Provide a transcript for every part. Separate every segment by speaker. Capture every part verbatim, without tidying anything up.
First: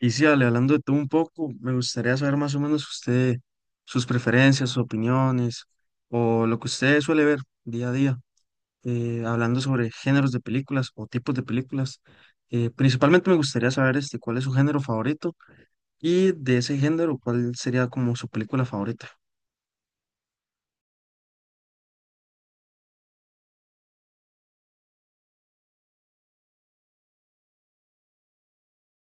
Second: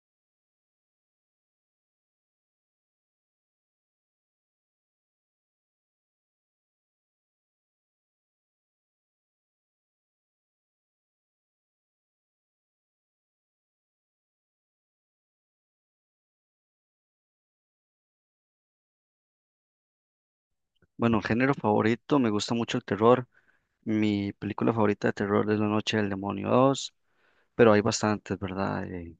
Speaker 1: Y sí, Ale, hablando de todo un poco, me gustaría saber más o menos usted, sus preferencias, sus opiniones, o lo que usted suele ver día a día, eh, hablando sobre géneros de películas o tipos de películas. Eh, principalmente me gustaría saber este, cuál es su género favorito y de ese género, cuál sería como su película favorita.
Speaker 2: Bueno, género favorito, me gusta mucho el terror. Mi película favorita de terror es La Noche del Demonio dos, pero hay bastantes, ¿verdad? Eh,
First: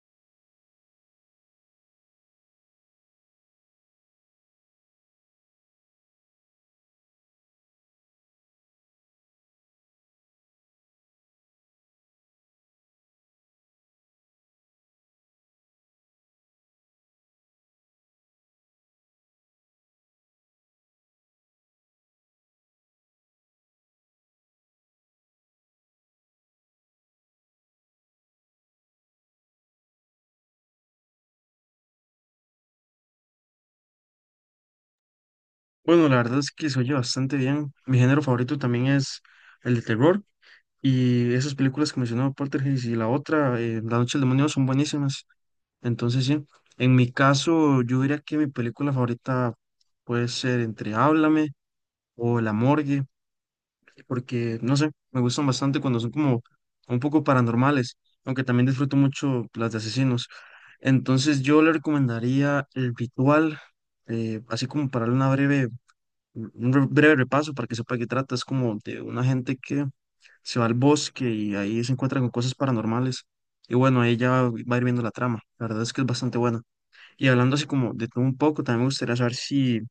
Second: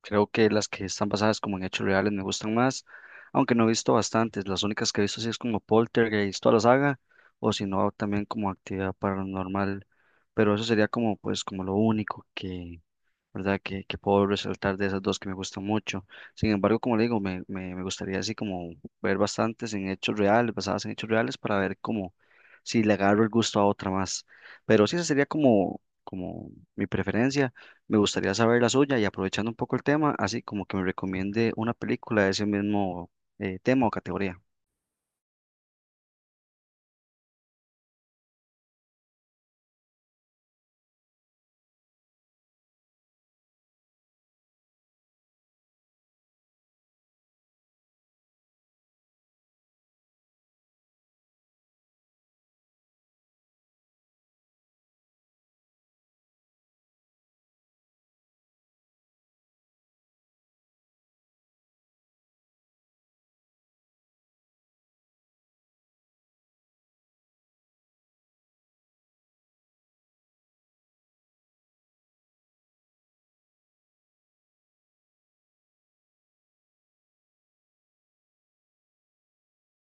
Speaker 2: Creo que las que están basadas como en hechos reales me gustan más, aunque no he visto bastantes. Las únicas que he visto sí es como Poltergeist, toda la saga, o si no, también como Actividad Paranormal, pero eso sería como, pues, como lo único que, ¿verdad? Que, que puedo resaltar de esas dos que me gustan mucho. Sin embargo, como le digo, me, me, me gustaría así como ver bastantes en hechos reales, basadas en hechos reales, para ver cómo, si le agarro el gusto a otra más. Pero sí, esa sería como, como mi preferencia. Me gustaría saber la suya y aprovechando un poco el tema, así como que me recomiende una película de ese mismo eh, tema o categoría.
Speaker 1: Bueno, la verdad es que se oye bastante bien. Mi género favorito también es el de terror y esas películas que mencionó Poltergeist y la otra, eh, La Noche del Demonio, son buenísimas. Entonces, sí, en mi caso, yo diría que mi película favorita puede ser entre Háblame o La Morgue, porque, no sé, me gustan bastante cuando son como un poco paranormales, aunque también disfruto mucho las de asesinos. Entonces, yo le recomendaría El Ritual, eh, así como para darle una breve, un re- breve repaso para que sepa de qué trata. Es como de una gente que se va al bosque y ahí se encuentra con cosas paranormales. Y bueno, ahí ya va a ir viendo la trama. La verdad es que es bastante buena. Y hablando así como de todo un poco, también me gustaría saber si,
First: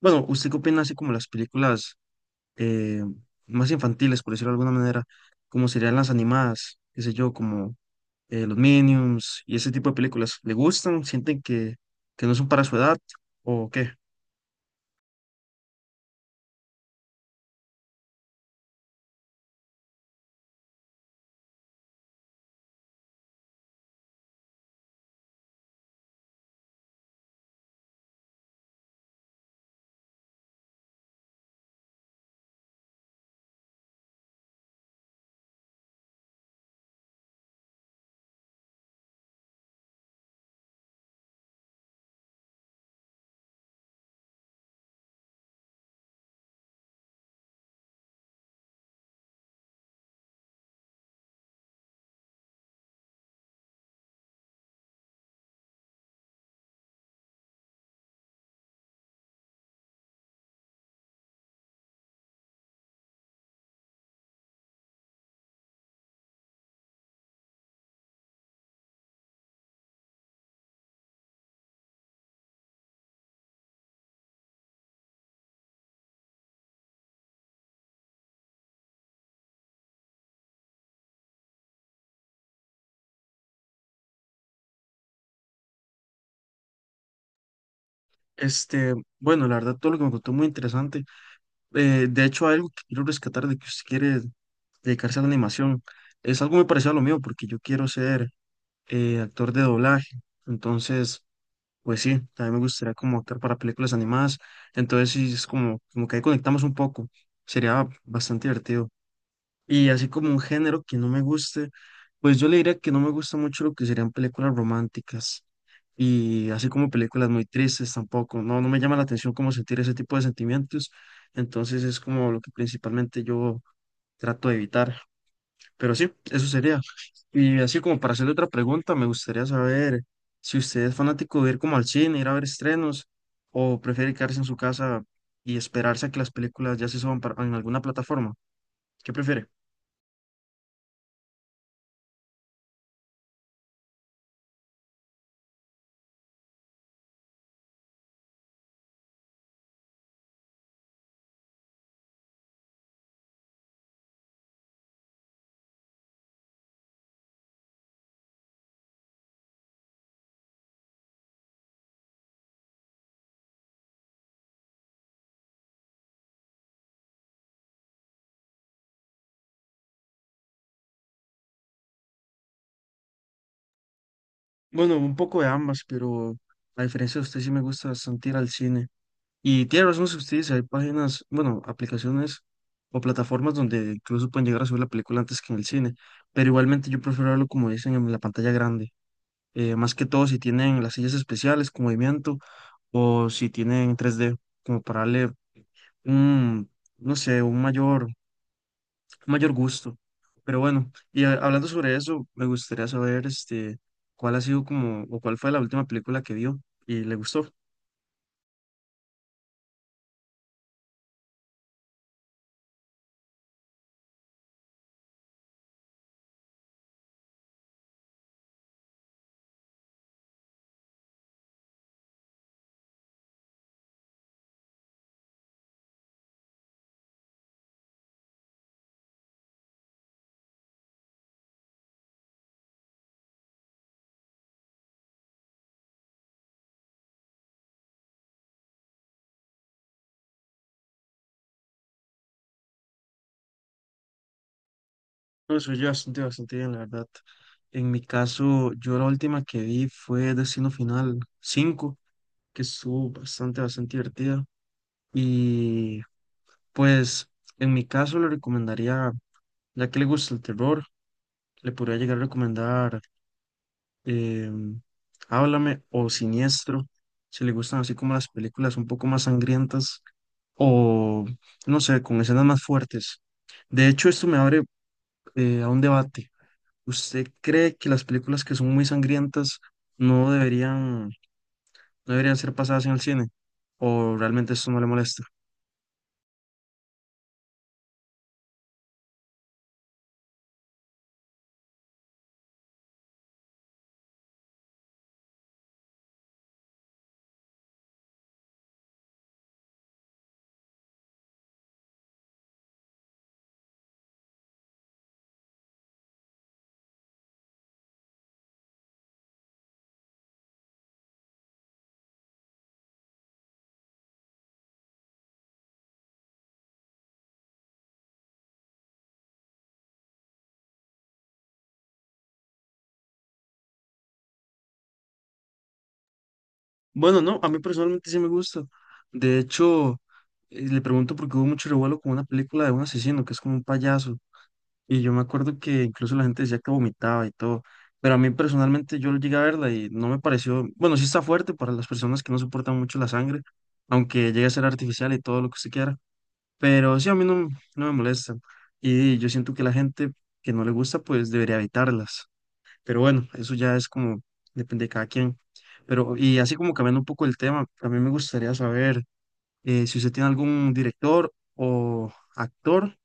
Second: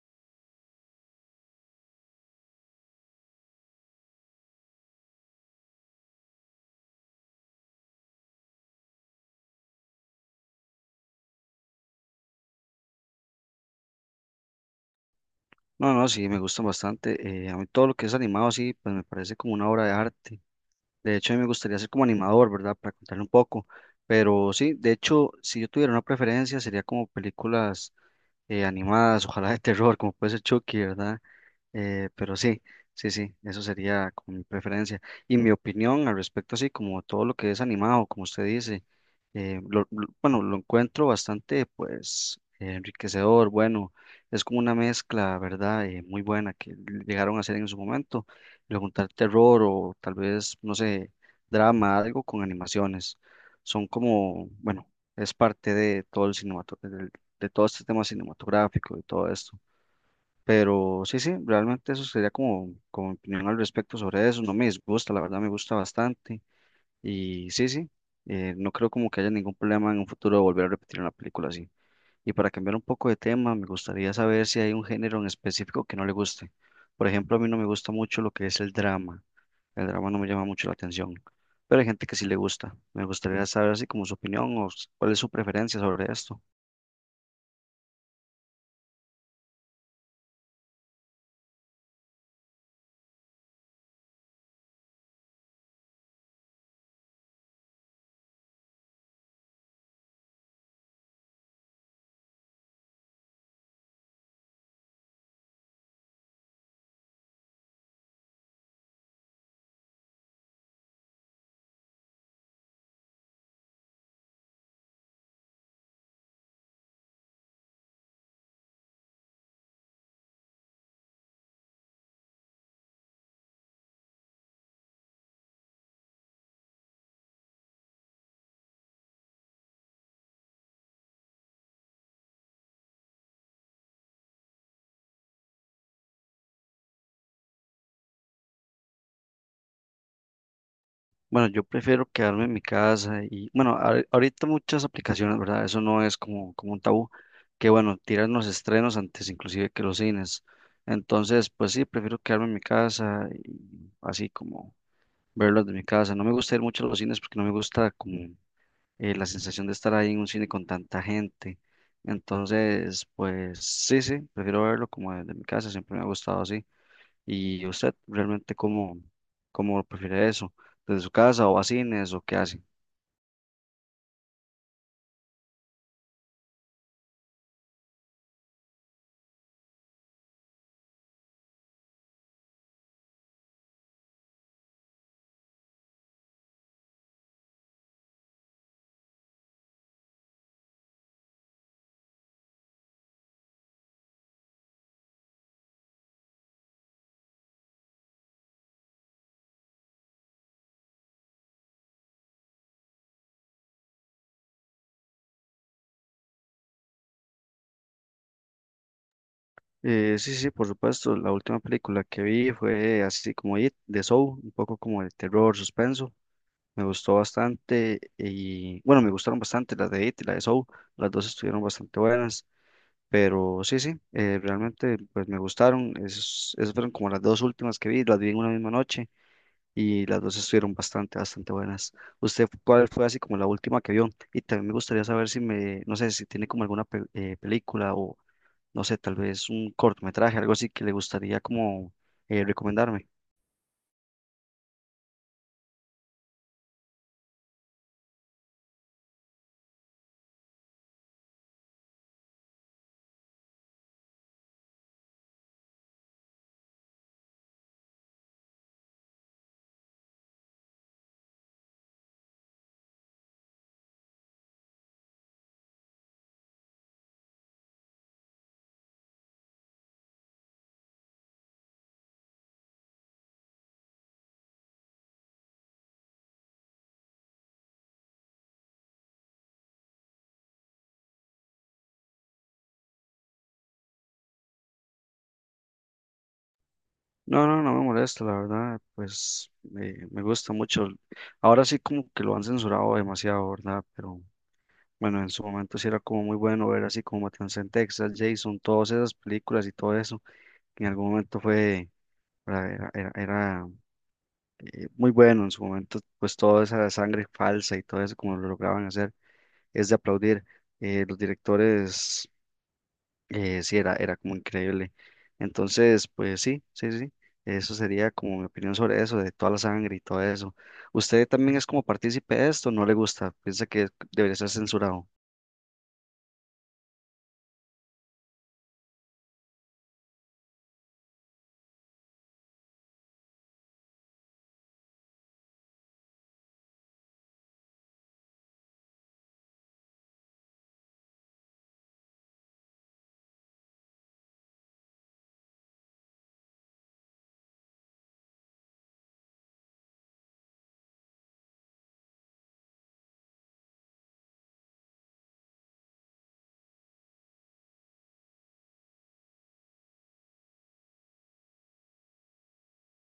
Speaker 1: bueno, ¿usted qué opina así como las películas eh, más infantiles, por decirlo de alguna manera, como serían las animadas, qué sé yo, como eh, los Minions y ese tipo de películas? ¿Le gustan? ¿Sienten que, que no son para su edad o qué?
Speaker 2: No, no, sí, me gustan bastante. Eh, a mí todo lo que es animado, sí, pues me parece como una obra de arte. De hecho, a mí me gustaría ser como animador, ¿verdad? Para contarle un poco. Pero sí, de hecho, si yo tuviera una preferencia, sería como películas eh, animadas, ojalá de terror, como puede ser Chucky, ¿verdad? Eh, pero sí, sí, sí, eso sería como mi preferencia. Y mi opinión al respecto, así como todo lo que es animado, como usted dice, eh, lo- lo- bueno, lo encuentro bastante, pues, eh, enriquecedor, bueno, es como una mezcla, ¿verdad? Eh, muy buena que llegaron a hacer en su momento, le juntar terror o tal vez, no sé, drama, algo con animaciones. Son como, bueno, es parte de todo el cinematográfico, de todo este tema cinematográfico y todo esto. Pero sí, sí, realmente eso sería como, como mi opinión al respecto sobre eso. No me disgusta, la verdad me gusta bastante. Y sí, sí, eh, no creo como que haya ningún problema en un futuro de volver a repetir una película así. Y para cambiar un poco de tema, me gustaría saber si hay un género en específico que no le guste. Por ejemplo, a mí no me gusta mucho lo que es el drama. El drama no me llama mucho la atención, pero hay gente que sí le gusta. Me gustaría saber así como su opinión o s- cuál es su preferencia sobre esto.
Speaker 1: Este, bueno, la verdad todo lo que me contó muy interesante. Eh, de hecho, hay algo que quiero rescatar de que usted quiere dedicarse a la animación. Es algo muy parecido a lo mío porque yo quiero ser eh, actor de doblaje. Entonces. Pues sí, también me gustaría como optar para películas animadas. Entonces sí, es como, como que ahí conectamos un poco. Sería bastante divertido. Y así como un género que no me guste, pues yo le diría que no me gusta mucho lo que serían películas románticas. Y así como películas muy tristes tampoco. No, no me llama la atención como sentir ese tipo de sentimientos. Entonces es como lo que principalmente yo trato de evitar. Pero sí, eso sería. Y así como para hacerle otra pregunta, me gustaría saber si usted es fanático de ir como al cine, ir a ver estrenos, o prefiere quedarse en su casa y esperarse a que las películas ya se suban para- en alguna plataforma. ¿Qué prefiere?
Speaker 2: Bueno, yo prefiero quedarme en mi casa y bueno, ahor- ahorita muchas aplicaciones, ¿verdad? Eso no es como, como un tabú, que bueno, tiran los estrenos antes inclusive que los cines. Entonces, pues sí, prefiero quedarme en mi casa y así como verlos de mi casa. No me gusta ir mucho a los cines porque no me gusta como eh, la sensación de estar ahí en un cine con tanta gente. Entonces, pues sí, sí, prefiero verlo como desde mi casa, siempre me ha gustado así. ¿Y usted realmente cómo, cómo prefiere eso? ¿Desde su casa o a cines o qué hace?
Speaker 1: Bueno, un poco de ambas, pero a diferencia de usted sí me gusta bastante ir al cine. Y tiene razón si usted dice, hay páginas, bueno, aplicaciones o plataformas donde incluso pueden llegar a subir la película antes que en el cine, pero igualmente yo prefiero verlo como dicen en la pantalla grande. Eh, más que todo si tienen las sillas especiales con movimiento o si tienen tres d como para darle un, no sé, un mayor, un mayor gusto. Pero bueno, y a- hablando sobre eso, me gustaría saber este, cuál ha sido como, o cuál fue la última película que vio y le gustó.
Speaker 2: Eh, sí, sí, por supuesto. La última película que vi fue así como It, de Soul, un poco como de terror, suspenso. Me gustó bastante y bueno, me gustaron bastante las de It y la de Soul. Las dos estuvieron bastante buenas, pero sí, sí, eh, realmente pues me gustaron. Es- esas fueron como las dos últimas que vi, las vi en una misma noche. Y las dos estuvieron bastante, bastante buenas. ¿Usted cuál fue así como la última que vio? Y también me gustaría saber si me, no sé, si tiene como alguna pe- eh, película o, no sé, tal vez un cortometraje, algo así que le gustaría como eh, recomendarme.
Speaker 1: No, soy yo bastante, bastante bien, la verdad. En mi caso, yo la última que vi fue Destino Final cinco que estuvo bastante, bastante divertida. Y pues en mi caso le recomendaría. Ya que le gusta el terror, le podría llegar a recomendar em, Háblame o Siniestro, si le gustan así como las películas un poco más sangrientas o, no sé, con escenas más fuertes. De hecho, esto me abre eh, a un debate. ¿Usted cree que las películas que son muy sangrientas no deberían, no deberían ser pasadas en el cine? ¿O realmente esto no le molesta?
Speaker 2: No, no, no me molesta, la verdad, pues me, me gusta mucho. Ahora sí como que lo han censurado demasiado, ¿verdad? Pero bueno, en su momento sí era como muy bueno ver así como Matanza en Texas, Jason, todas esas películas y todo eso, que en algún momento fue, era, era, era era eh, muy bueno en su momento, pues toda esa sangre falsa y todo eso como lo lograban hacer, es de aplaudir. Eh, los directores, eh, sí, era, era como increíble. Entonces, pues sí, sí, sí, eso sería como mi opinión sobre eso, de toda la sangre y todo eso. ¿Usted también es como partícipe de esto? ¿No le gusta? ¿Piensa que debería ser censurado?
Speaker 1: Bueno, no, a mí personalmente sí me gusta. De hecho, eh, le pregunto porque hubo mucho revuelo con una película de un asesino que es como un payaso. Y yo me acuerdo que incluso la gente decía que vomitaba y todo. Pero a mí personalmente yo llegué a verla y no me pareció. Bueno, sí está fuerte para las personas que no soportan mucho la sangre, aunque llegue a ser artificial y todo lo que se quiera. Pero sí, a mí no, no me molesta. Y yo siento que la gente que no le gusta, pues debería evitarlas. Pero bueno, eso ya es como, depende de cada quien. Pero, y así como cambiando un poco el tema, a mí me gustaría saber eh, si usted tiene algún director o actor,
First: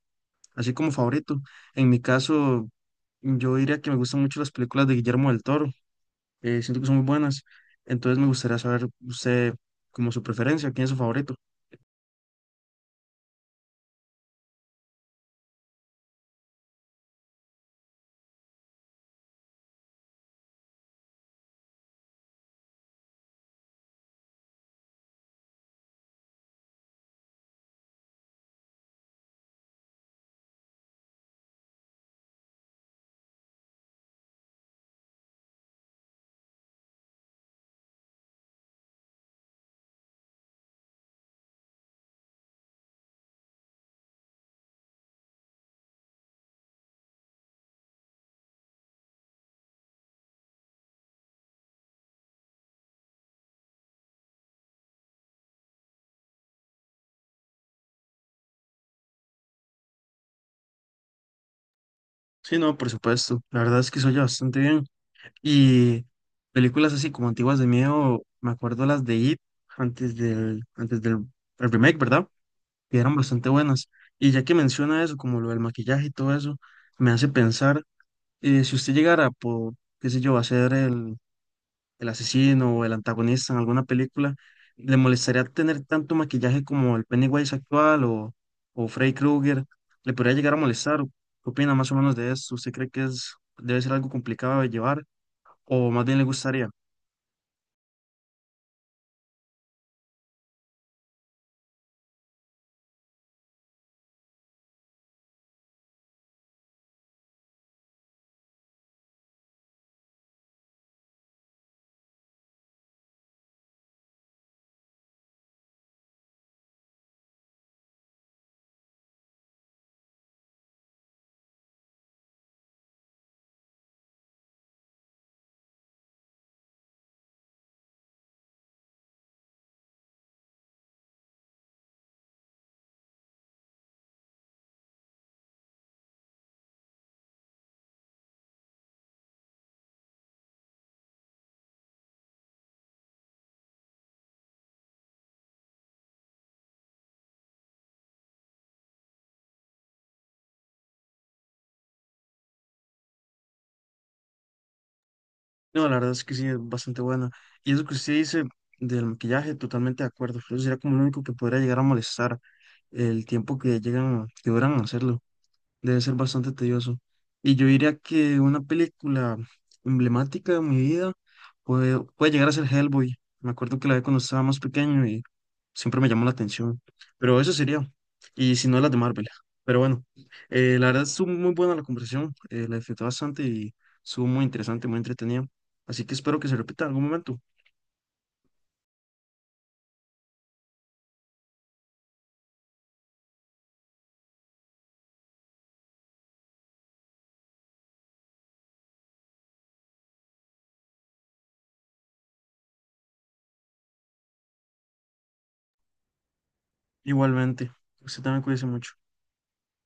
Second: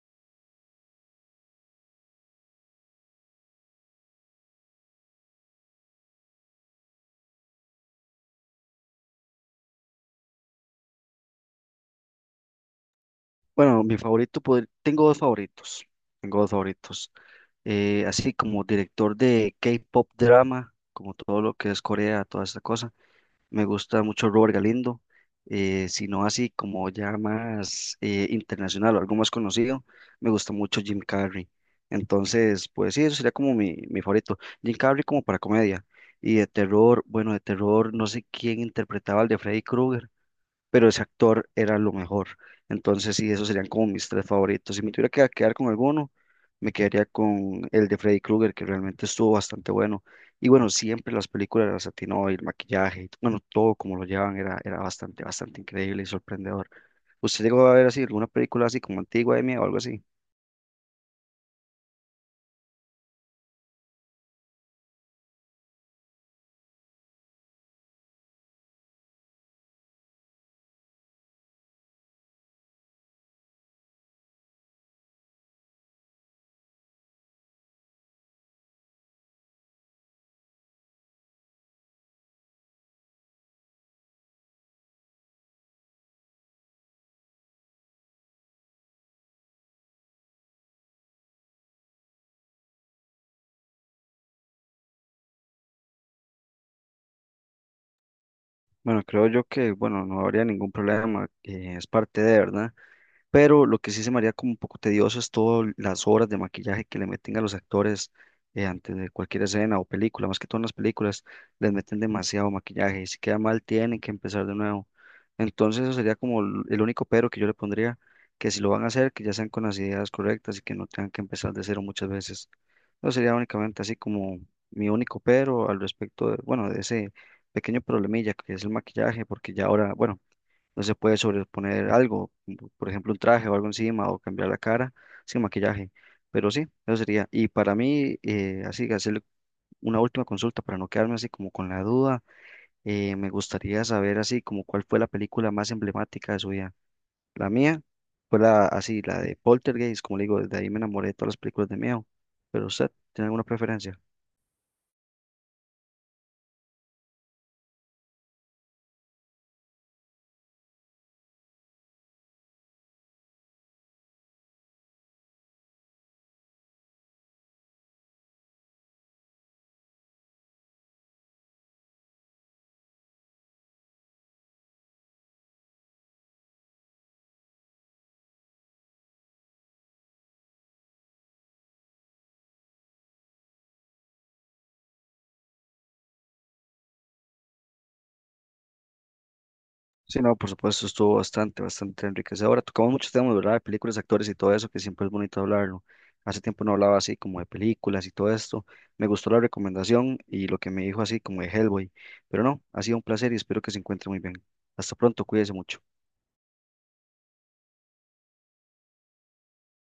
Speaker 1: así como favorito. En mi caso, yo diría que me gustan mucho las películas de Guillermo del Toro, eh, siento que son muy buenas. Entonces me gustaría saber usted como su preferencia, quién es su favorito.
Speaker 2: Bueno, mi favorito, podr- tengo dos favoritos, tengo dos favoritos. Eh, así como director de K-pop drama, como todo lo que es Corea, toda esta cosa. Me gusta mucho Robert Galindo, eh, si no así como ya más eh, internacional o algo más conocido, me gusta mucho Jim Carrey. Entonces, pues sí, eso sería como mi, mi favorito. Jim Carrey como para comedia. Y de terror, bueno, de terror, no sé quién interpretaba al de Freddy Krueger, pero ese actor era lo mejor. Entonces, sí, esos serían como mis tres favoritos. Si me tuviera que quedar con alguno, me quedaría con el de Freddy Krueger, que realmente estuvo bastante bueno. Y bueno, siempre las películas las atinó, y el maquillaje, y bueno, todo como lo llevan era, era bastante, bastante increíble y sorprendedor. ¿Usted llegó a ver así alguna película así como antigua de mí o algo así?
Speaker 1: Sí, no, por supuesto. La verdad es que se oye bastante bien. Y películas así como antiguas de miedo, me acuerdo las de It antes del, antes del el remake, ¿verdad? Que eran bastante buenas. Y ya que menciona eso, como lo del maquillaje y todo eso, me hace pensar, eh, si usted llegara por, qué sé yo, a ser el, el asesino o el antagonista en alguna película, ¿le molestaría tener tanto maquillaje como el Pennywise actual o, o, Freddy Krueger? ¿Le podría llegar a molestar? ¿Qué opina más o menos de eso? ¿Usted cree que es, debe ser algo complicado de llevar? ¿O más bien le gustaría?
Speaker 2: Bueno, creo yo que, bueno, no habría ningún problema, eh, es parte de, ¿verdad? Pero lo que sí se me haría como un poco tedioso es todas las horas de maquillaje que le meten a los actores eh, antes de cualquier escena o película, más que todas las películas, les meten demasiado maquillaje y si queda mal tienen que empezar de nuevo. Entonces eso sería como el el único pero que yo le pondría, que si lo van a hacer, que ya sean con las ideas correctas y que no tengan que empezar de cero muchas veces. Eso sería únicamente así como mi único pero al respecto de, bueno, de ese pequeño problemilla que es el maquillaje, porque ya ahora, bueno. No se puede sobreponer algo, como por ejemplo un traje o algo encima o cambiar la cara sin maquillaje. Pero sí, eso sería. Y para mí, eh, así, hacerle una última consulta para no quedarme así como con la duda, eh, me gustaría saber así como cuál fue la película más emblemática de su vida. La mía fue la, así, la de Poltergeist, como le digo, desde ahí me enamoré de todas las películas de miedo. Pero usted, ¿tiene alguna preferencia?
Speaker 1: No, la verdad es que sí, es bastante buena. Y eso que usted dice del maquillaje, totalmente de acuerdo. Eso sería como lo único que podría llegar a molestar el tiempo que llegan, que duran en hacerlo. Debe ser bastante tedioso. Y yo diría que una película emblemática de mi vida puede, puede llegar a ser Hellboy. Me acuerdo que la vi cuando estaba más pequeño. Siempre me llamó la atención. Pero eso sería. Y si no, las de Marvel. Pero bueno, eh, la verdad estuvo muy buena la conversación. Eh, la disfruté bastante y estuvo muy interesante, muy entretenida. Así que espero que se repita en algún momento.
Speaker 2: Sí, no, por supuesto, estuvo bastante, bastante enriquecedora. Tocamos muchos temas, ¿verdad? De películas, actores y todo eso, que siempre es bonito hablarlo. Hace tiempo no hablaba así como de películas y todo esto. Me gustó la recomendación y lo que me dijo así como de Hellboy. Pero no, ha sido un placer y espero que se encuentre muy bien. Hasta pronto, cuídese mucho.
Speaker 1: Igualmente. Usted también cuídese mucho.